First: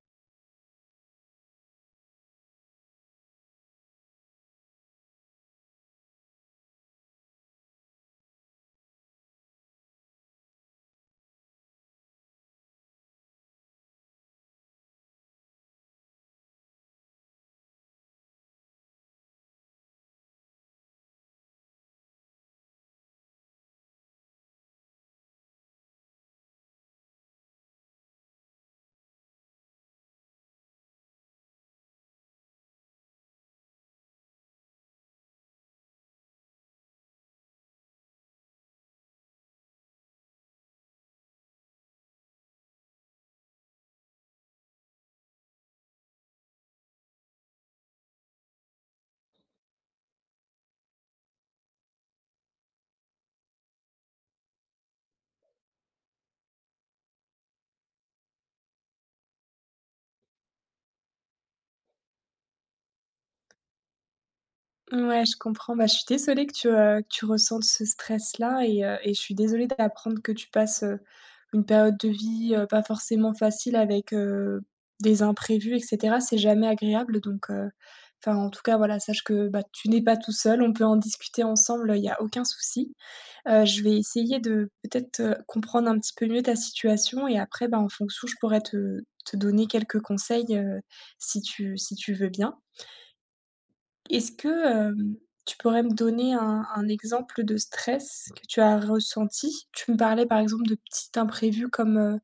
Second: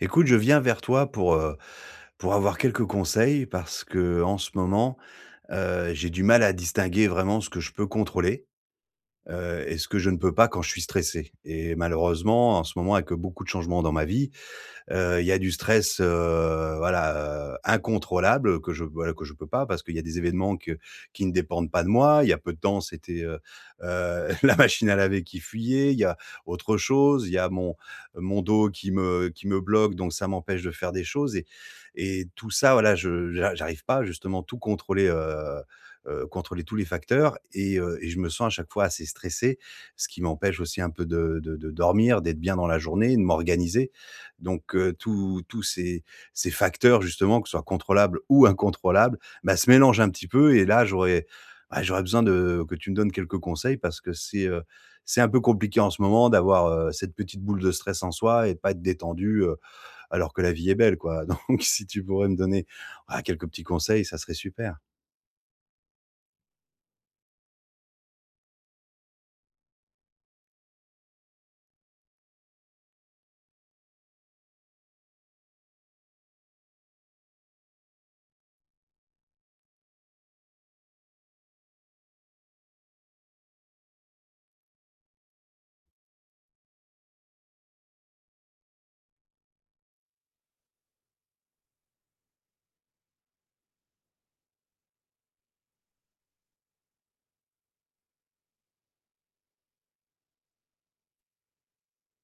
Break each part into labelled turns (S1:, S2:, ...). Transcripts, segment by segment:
S1: Écoute, je viens vers toi pour avoir quelques conseils parce que en ce moment, j'ai du mal à distinguer vraiment ce que je peux contrôler, et ce que je ne peux pas quand je suis stressé. Et malheureusement, en ce moment, avec beaucoup de changements dans ma vie, il y a du stress, voilà, incontrôlable, que je peux pas parce qu'il y a des événements que qui ne dépendent pas de moi. Il y a peu de temps, c'était, la machine à laver qui fuyait, il y a autre chose, il y a mon dos qui me bloque, donc ça m'empêche de faire des choses. Et tout ça, voilà, je j'a j'arrive pas justement tout contrôler, contrôler tous les facteurs, et je me sens à chaque fois assez stressé, ce qui m'empêche aussi un peu de dormir, d'être bien dans la journée, de m'organiser. Donc tous ces facteurs justement, que ce soit contrôlables ou incontrôlables, bah, se mélangent un petit peu. Et là, j'aurais besoin de que tu me donnes quelques conseils, parce que c'est un peu compliqué en ce moment d'avoir, cette petite boule de stress en soi et de pas être détendu, alors que la vie est belle, quoi. Donc si tu pourrais me donner, quelques petits conseils, ça serait super.
S2: Ouais, je comprends. Bah, je suis désolée que tu ressentes ce stress-là et et je suis désolée d'apprendre que tu passes, une période de vie, pas forcément facile avec, des imprévus et cetera. C'est jamais agréable donc enfin, en tout cas, voilà, sache que, bah, tu n'es pas tout seul. On peut en discuter ensemble, il n'y a aucun souci. Je vais essayer de peut-être, comprendre un petit peu mieux ta situation et après, bah, en fonction, je pourrais te donner quelques conseils, si tu si tu veux bien. Est-ce que, tu pourrais me donner un exemple de stress que tu as ressenti? Tu me parlais par exemple de petits imprévus comme,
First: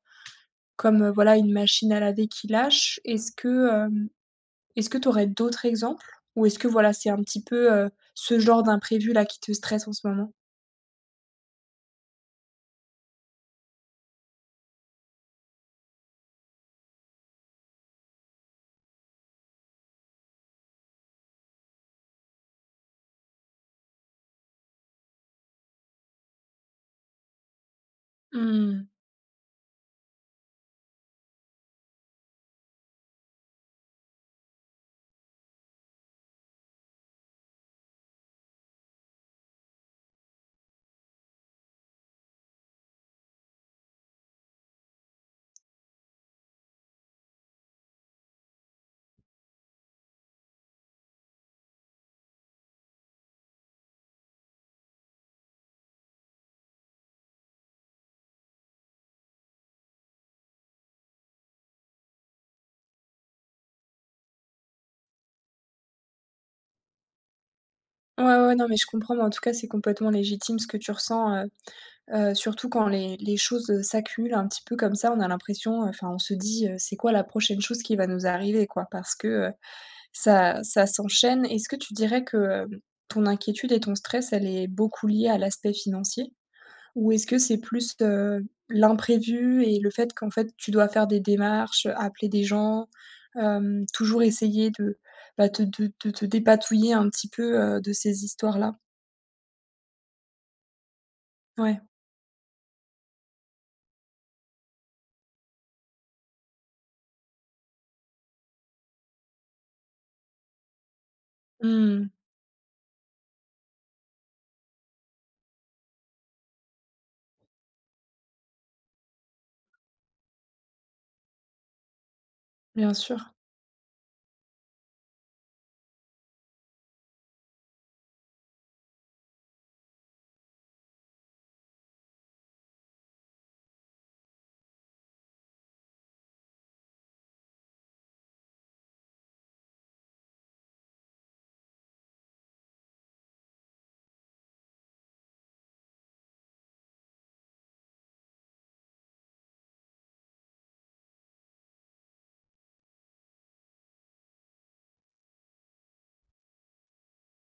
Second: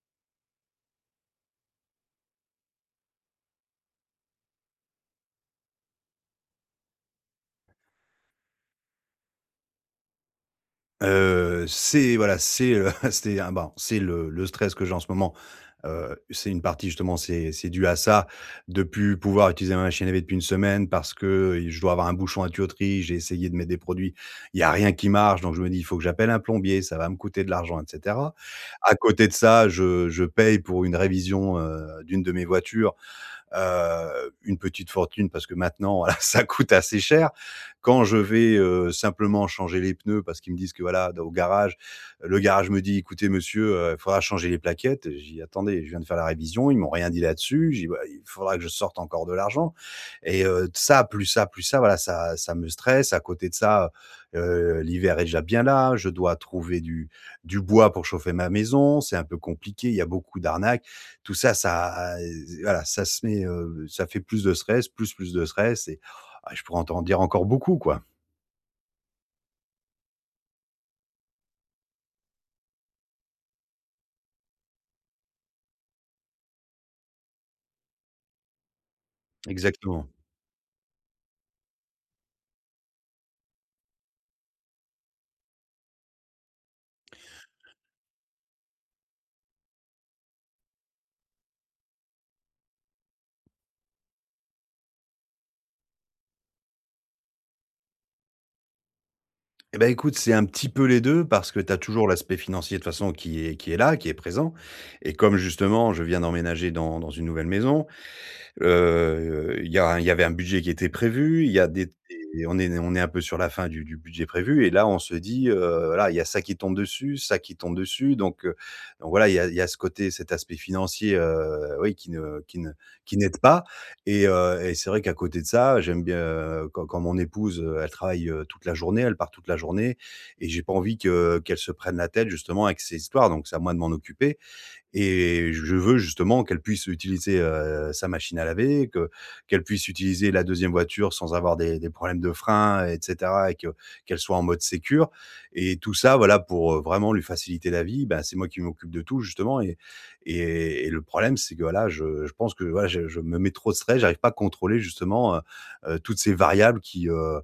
S2: comme, voilà une machine à laver qui lâche. Est-ce que, est-ce que tu aurais d'autres exemples? Ou est-ce que voilà, c'est un petit peu, ce genre d'imprévu là qui te stresse en ce moment?
S1: C'est le stress que j'ai en ce moment, c'est une partie justement, c'est dû à ça, de plus pouvoir utiliser ma machine à laver depuis une semaine parce que je dois avoir un bouchon à tuyauterie. J'ai essayé de mettre des produits, il y a rien qui marche, donc je me dis: «Il faut que j'appelle un plombier, ça va me coûter de l'argent et cetera».
S2: Mmh.
S1: À côté de ça, je paye pour une révision, d'une de mes voitures, une petite fortune parce que maintenant, voilà, ça coûte assez cher. Quand je vais, simplement changer les pneus parce qu'ils me disent que, voilà, au garage, le garage me dit: «Écoutez monsieur, il faudra changer les plaquettes». J'y attendais, je viens de faire la révision, ils m'ont rien dit là-dessus». Je «Bah, il faudra que je sorte encore de l'argent». Et ça, plus ça, plus ça, voilà, ça me stresse. À côté de ça, l'hiver est déjà bien là, je dois trouver du bois pour chauffer ma maison, c'est un peu compliqué, il y a beaucoup d'arnaques. Tout ça, ça, voilà, ça fait plus de stress, plus de stress. Et je pourrais en t'en dire encore beaucoup, quoi.
S2: Ouais, ouais, non mais je comprends, mais en tout cas, c'est complètement légitime ce que tu ressens, surtout quand les choses, s'accumulent un petit peu comme ça, on a l'impression, enfin on se dit, «C'est quoi la prochaine chose qui va nous arriver?» quoi, parce que,
S1: Exactement.
S2: Ça ça s'enchaîne. Est-ce que tu dirais que, hem, ton inquiétude et ton stress, elle est beaucoup liée à l'aspect financier? Ou est-ce que c'est plus, l'imprévu et le fait qu'en fait, tu dois faire des démarches, appeler des gens, toujours essayer de, bah, te de te dépatouiller un petit peu, de ces histoires-là?
S1: Et ben écoute, c'est un petit peu les 2 parce que tu as
S2: Ouais.
S1: toujours l'aspect financier de toute façon qui est là, qui est présent. Et comme justement je viens d'emménager dans une nouvelle maison, il y avait un budget qui était prévu, il y a
S2: Mmh.
S1: des on est un peu sur la fin du budget prévu. Et là, on se dit, voilà, il y a ça qui tombe dessus, ça qui tombe dessus. Donc voilà, il y a ce côté, cet aspect financier, oui, qui ne qui ne
S2: Bien
S1: qui
S2: sûr.
S1: n'aide pas Et c'est vrai qu'à côté de ça, j'aime bien, quand mon épouse, elle travaille, toute la journée, elle part toute la journée. Et j'ai pas envie que qu'elle se prenne la tête justement avec ces histoires, donc c'est à moi de m'en occuper. Et je veux justement qu'elle puisse utiliser, sa machine à laver, que qu'elle puisse utiliser la deuxième voiture sans avoir des problèmes de frein et cetera, et que qu'elle soit en mode sécure. Et tout ça, voilà, pour, vraiment lui faciliter la vie. Ben, c'est moi qui m'occupe de tout justement, et et le problème, c'est que, voilà, je pense que, voilà, je me mets trop de stress, j'arrive pas à contrôler justement, toutes ces variables qui,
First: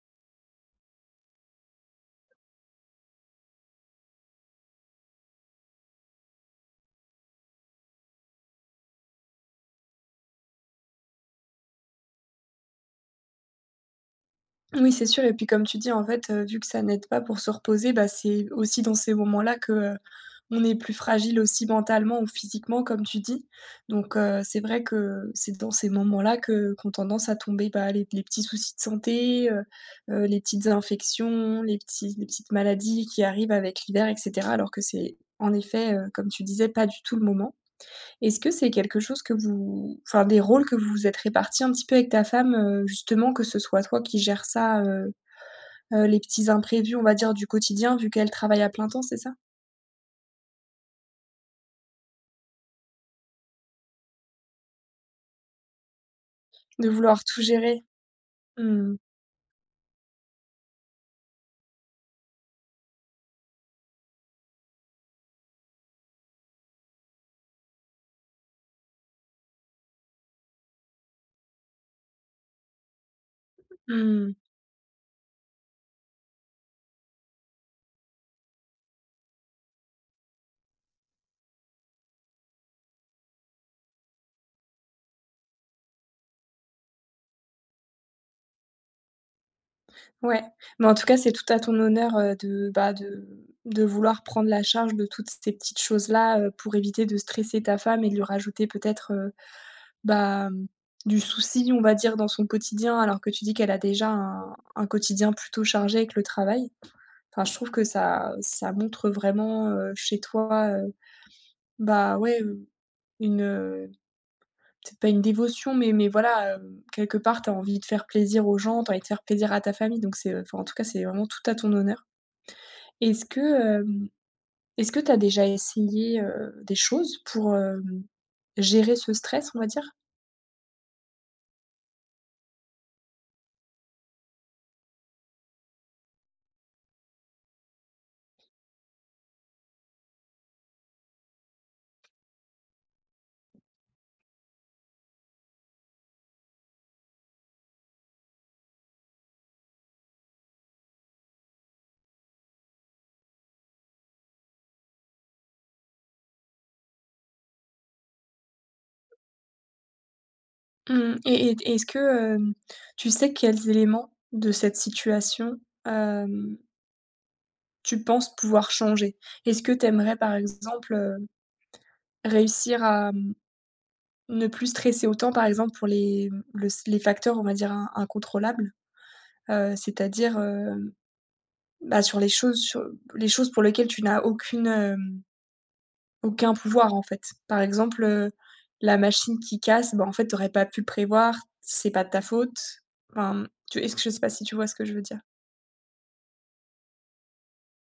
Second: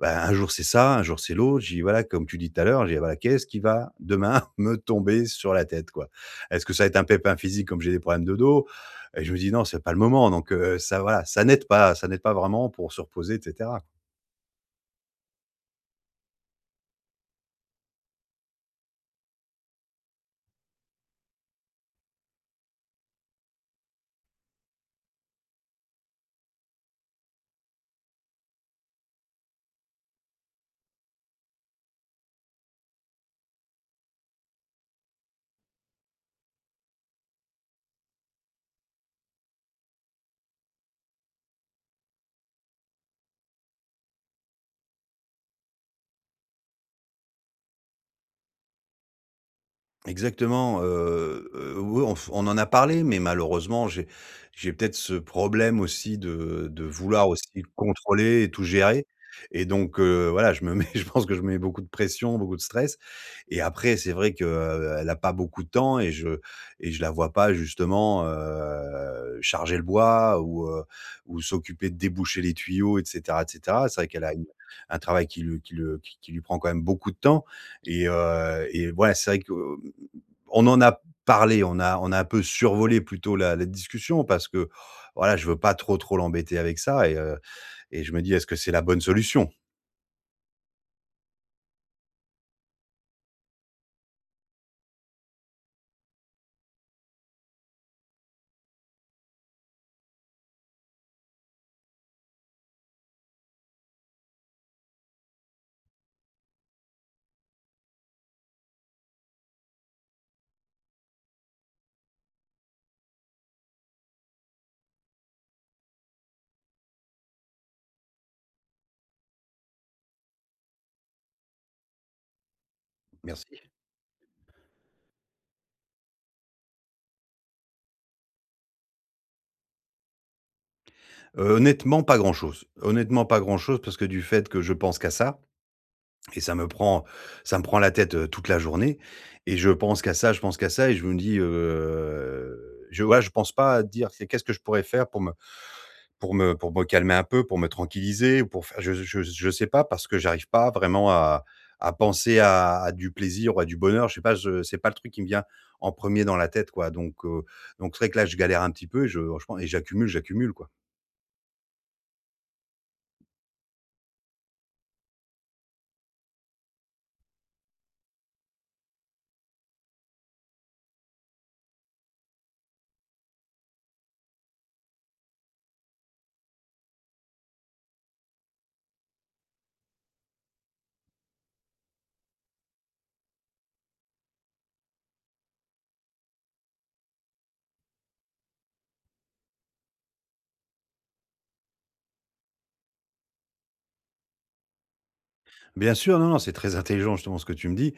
S1: bah, un jour c'est ça, un jour c'est l'autre. J'ai dit: «Voilà», comme tu dis tout à l'heure, j'ai dit: «Voilà, qu'est-ce qui va demain me tomber sur la tête, quoi?» Est-ce que ça va être un pépin physique comme j'ai des problèmes de dos? Et je me dis: «Non, c'est pas le moment». Donc ça voilà, ça n'aide pas vraiment pour se reposer et cetera.
S2: Oui, c'est sûr et puis comme tu dis, en fait, vu que ça n'aide pas pour se reposer, bah, c'est aussi dans ces moments-là que, on est plus fragile aussi mentalement ou physiquement comme tu dis. Donc c'est vrai que c'est dans ces moments-là que qu'on tendance à tomber, bah, les petits soucis de santé, les petites infections, les petites maladies qui arrivent avec l'hiver et cetera alors que c'est en effet, comme tu disais, pas du tout le moment. Est-ce que c'est quelque chose que vous enfin, des rôles que vous vous êtes répartis un petit peu avec ta femme, justement, que ce soit toi qui gères ça, les petits imprévus, on va dire, du quotidien, vu qu'elle travaille à plein temps, c'est ça?
S1: Exactement, oui, on en a parlé, mais malheureusement, j'ai peut-être ce problème aussi de
S2: De vouloir
S1: vouloir
S2: tout
S1: aussi
S2: gérer?
S1: contrôler et tout
S2: Mmh.
S1: gérer. Et donc voilà, je me mets je pense que je me mets beaucoup de pression, beaucoup de stress. Et après c'est vrai que, elle a pas beaucoup de temps, et je la vois pas justement, charger le bois ou s'occuper de déboucher les tuyaux et cetera et cetera. C'est vrai qu'elle
S2: Mmh.
S1: a une un travail qui lui qui le qui lui prend quand même beaucoup de temps. Et ouais, c'est vrai que on en a parlé, on a un peu survolé plutôt la discussion parce que, voilà, je veux pas trop l'embêter avec ça. Et je me dis: «Est-ce que c'est la bonne solution?»
S2: Ouais. Mais en tout cas, c'est tout à ton honneur, de, bah, de vouloir prendre la charge de toutes ces petites choses-là, pour éviter de stresser ta femme et de lui rajouter peut-être, bah, mmh, du souci, on va dire, dans son quotidien, alors que tu dis qu'elle a déjà un quotidien plutôt chargé avec le travail. Enfin, je trouve que ça ça montre vraiment, chez toi, bah, ouais, une, peut-être pas une dévotion, mais voilà, quelque part, tu as envie de faire plaisir aux gens, tu as envie de faire plaisir à ta famille, donc c'est, enfin, en tout cas, c'est vraiment tout à ton honneur. Est-ce que,
S1: Merci.
S2: est-ce que tu as déjà essayé, des choses pour, gérer ce stress, on va dire?
S1: Honnêtement, pas grand-chose. Honnêtement, pas grand-chose parce que du fait que je pense qu'à ça, et ça me prend la tête, toute la journée. Et je pense qu'à ça, je pense qu'à ça, et je me dis, je pense pas à dire: quest qu'est-ce que je pourrais faire pour me calmer un peu, pour me tranquilliser ou pour faire, je je sais pas, parce que j'arrive pas vraiment à penser à du plaisir ou à du bonheur. Je sais pas, je c'est pas le truc qui me vient en premier dans la tête, quoi. Donc c'est vrai que là, je galère un petit peu et je franchement, j'accumule, j'accumule, quoi.
S2: Mmh et est-ce que, tu sais quels éléments de cette situation, hem, tu penses pouvoir changer? Est-ce que tu aimerais, par exemple, réussir à, ne plus stresser autant, par exemple, pour les, le s les facteurs, on va dire, in incontrôlables, c'est-à-dire, bah, sur les choses pour lesquelles tu n'as aucune, aucun pouvoir, en fait. Par exemple, la machine qui casse, bah, en fait, tu aurais pas pu le prévoir, c'est pas de ta faute. Enfin, mmh, tu est-ce que je sais pas si tu vois ce que je veux dire?
S1: Bien sûr, non, non, c'est très intelligent justement ce que tu me dis.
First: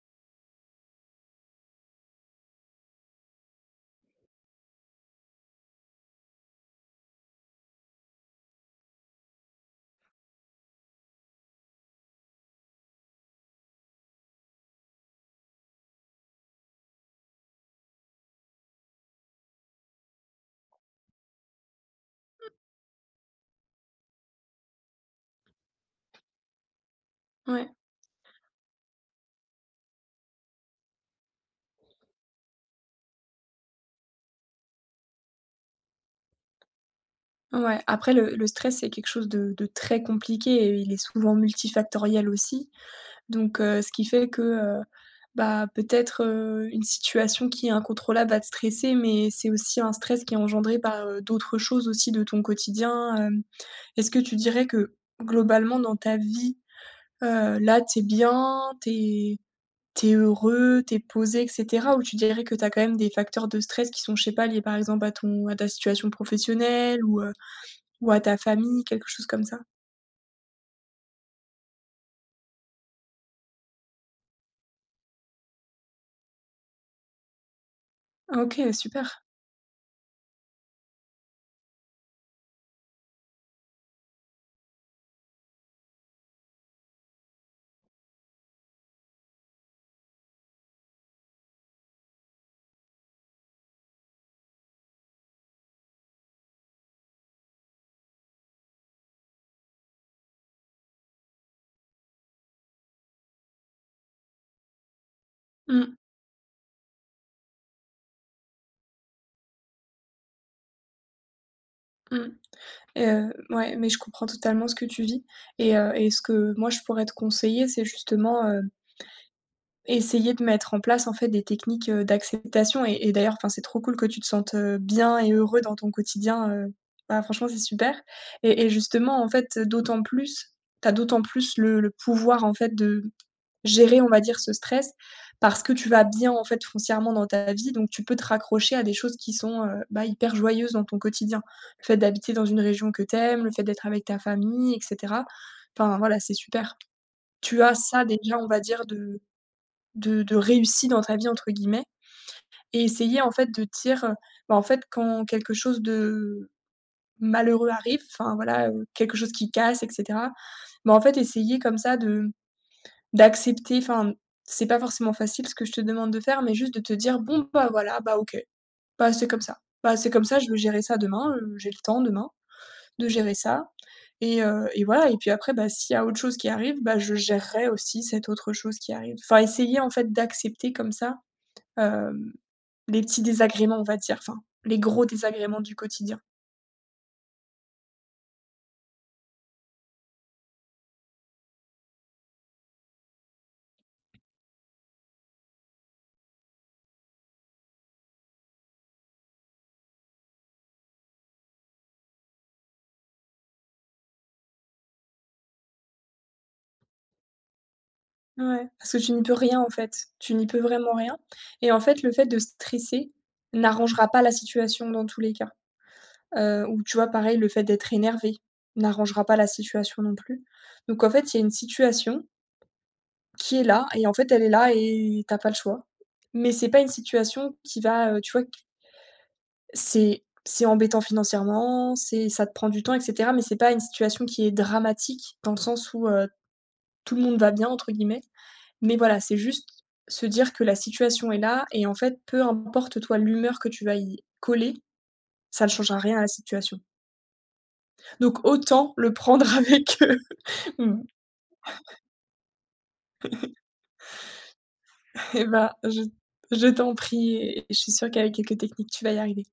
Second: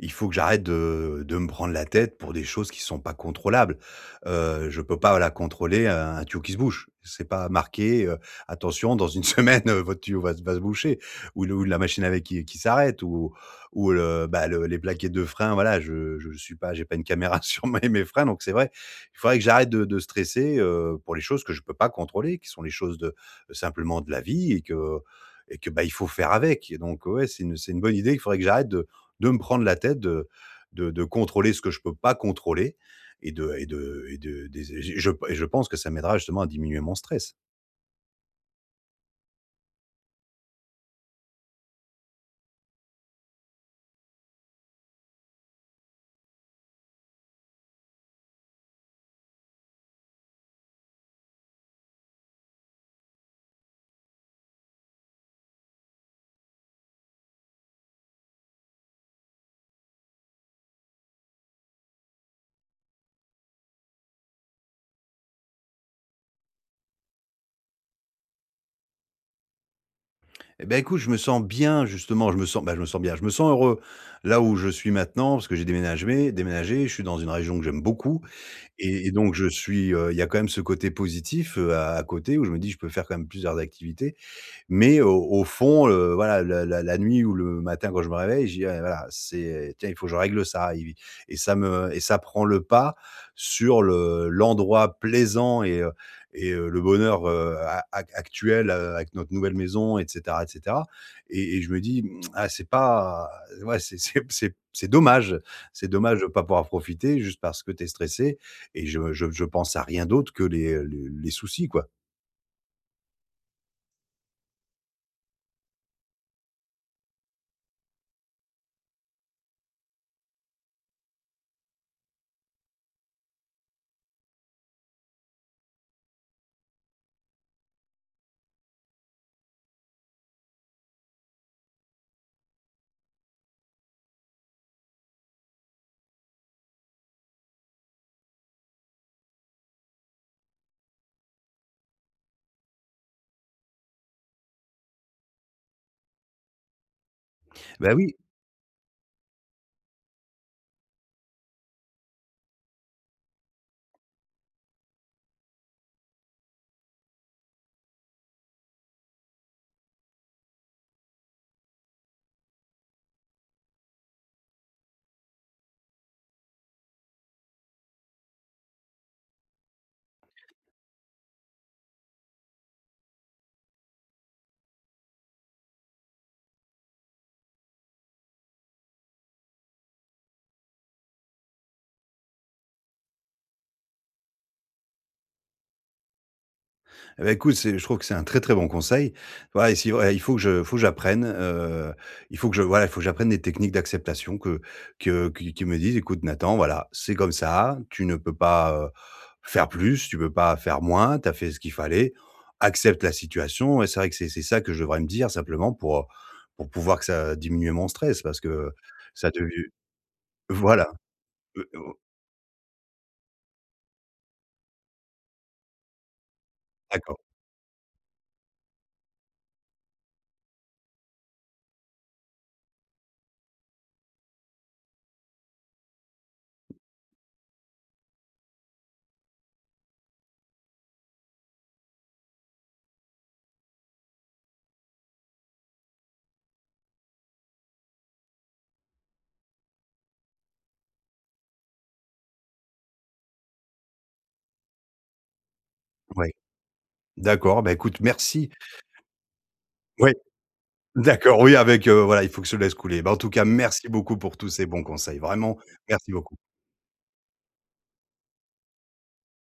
S1: Il faut que j'arrête de me prendre la tête pour des choses qui sont pas contrôlables. Je peux pas, la contrôler, un tuyau qui se bouche. C'est pas marqué, «Attention, dans une semaine, votre tuyau va se boucher», ou le ou la machine à laver qui s'arrête, ou le, bah, le les plaquettes de frein, voilà, je suis pas j'ai pas une caméra sur mes freins. Donc c'est vrai, il faudrait que j'arrête de stresser, pour les choses que je peux pas contrôler, qui sont les choses de simplement de la vie, et que, bah, il faut faire avec. Et donc ouais, c'est une
S2: Ouais,
S1: c'est une bonne idée. Il faudrait que j'arrête de me prendre la tête, de contrôler ce que je peux pas contrôler, et de et de et de des et je pense que ça m'aidera justement à diminuer mon stress.
S2: ouais. Après le stress, c'est quelque chose de très compliqué et il est souvent multifactoriel aussi. Donc ce qui fait que, bah, peut-être, une situation qui est incontrôlable va te stresser, mais c'est aussi un stress qui est engendré par, d'autres choses aussi de ton quotidien, hem. Est-ce que tu dirais que globalement dans ta vie, là, t'es bien, t'es heureux, t'es posé et cetera? Ou tu dirais que t'as quand même des facteurs de stress qui sont, je sais pas, liés par exemple à ton à ta situation professionnelle ou à ta famille, quelque chose comme ça?
S1: Eh ben écoute, je me sens bien justement, je me sens bien, je me sens heureux là où je suis maintenant parce que j'ai déménagé, je suis dans une région que j'aime beaucoup.
S2: Ah OK, super.
S1: Et donc je suis, il y a quand même ce côté positif, à côté où je me dis: «Je peux faire quand même plusieurs activités». Mais au fond, voilà, la nuit ou le matin quand je me réveille, je dis: «Ouais, voilà, c'est tiens, il faut que je règle ça». Et ça prend le pas sur le l'endroit plaisant et le bonheur, a ac actuel, avec notre nouvelle maison et cetera et cetera. Et je me dis: «Ah, c'est pas ouais, c'est dommage, c'est
S2: Mmh,
S1: dommage de pas pouvoir profiter juste parce que tu es stressé». Et je pense à rien d'autre que les soucis, quoi.
S2: mmh. Ouais, mais je comprends totalement ce que tu vis et et ce que moi je pourrais te conseiller, c'est justement, essayer de mettre en place en fait des techniques, d'acceptation et d'ailleurs, enfin, c'est trop cool que tu te sentes, bien et heureux dans ton quotidien, bah, franchement c'est super et justement en fait, d'autant plus tu as d'autant plus le pouvoir en fait de gérer, on va dire, ce stress parce que tu vas bien en fait foncièrement dans ta vie, donc tu peux te raccrocher à des choses qui sont bah, hyper joyeuses dans ton quotidien. Le fait d'habiter dans une région que t'aimes, le fait d'être avec ta famille, etc. Enfin voilà, c'est super. Tu as
S1: Ben
S2: ça
S1: oui.
S2: déjà, on va dire, de réussi dans ta vie entre guillemets, et essayer en fait de dire, bah, en fait quand quelque chose de malheureux arrive, enfin voilà, quelque chose qui casse, etc. Bah, en fait essayer comme ça de d'accepter, enfin, c'est pas forcément facile ce que je te demande de faire, mais juste de te dire: «Bon, bah, voilà, bah, OK. Bah, c'est comme ça. Bah, c'est comme ça, je vais gérer ça demain, j'ai le temps demain de gérer ça» et et voilà et puis après, bah, s'il y a autre chose qui arrive, bah, je gérerai aussi cette autre chose qui arrive. Enfin, essayer, en fait, d'accepter comme ça, hem, les petits désagréments, on va dire, enfin, les gros désagréments du quotidien.
S1: Eh beh, écoute, c'est je trouve que c'est un très, très bon conseil. Voilà, et si ouais, il faut que je faut que j'apprenne, il faut que j'apprenne des techniques d'acceptation que qui me disent: «Écoute Nathan, voilà, c'est comme ça, tu ne peux pas, faire plus, tu peux pas faire moins, tu as fait ce qu'il fallait, accepte la situation». Et c'est vrai que c'est ça que je devrais me dire simplement pour pouvoir que ça diminue mon stress parce
S2: Ouais,
S1: que
S2: parce que tu n'y
S1: ça
S2: peux rien,
S1: devient,
S2: en fait. Tu n'y peux
S1: voilà,
S2: vraiment rien et en
S1: oh,
S2: fait, le fait de stresser n'arrangera pas la situation dans tous les cas. Ou tu vois,
S1: d'accord,
S2: pareil, le fait d'être énervé n'arrangera pas la situation non plus. Donc en fait, il y a une situation qui est là et en fait, elle est là et t'as pas le choix. Mais c'est pas une situation qui va, tu vois, q c'est embêtant financièrement, c'est ça te prend du temps et cetera, mais c'est pas une situation qui est dramatique dans le sens où, tout le monde va bien entre guillemets. Mais voilà, c'est juste se dire que la situation est là et en fait, peu importe toi l'humeur que tu vas y coller, ça ne changera rien à la
S1: ouais,
S2: situation.
S1: d'accord. Ben écoute
S2: Donc
S1: merci.
S2: autant le prendre avec,
S1: Ouais.
S2: Mmh.
S1: D'accord, oui, avec, voilà, il faut que je laisse couler. Bah, en tout cas, merci beaucoup pour tous ces bons conseils,
S2: Et
S1: vraiment,
S2: ben,
S1: merci beaucoup.
S2: je t'en prie et je suis sûre qu'avec quelques techniques, tu vas y arriver.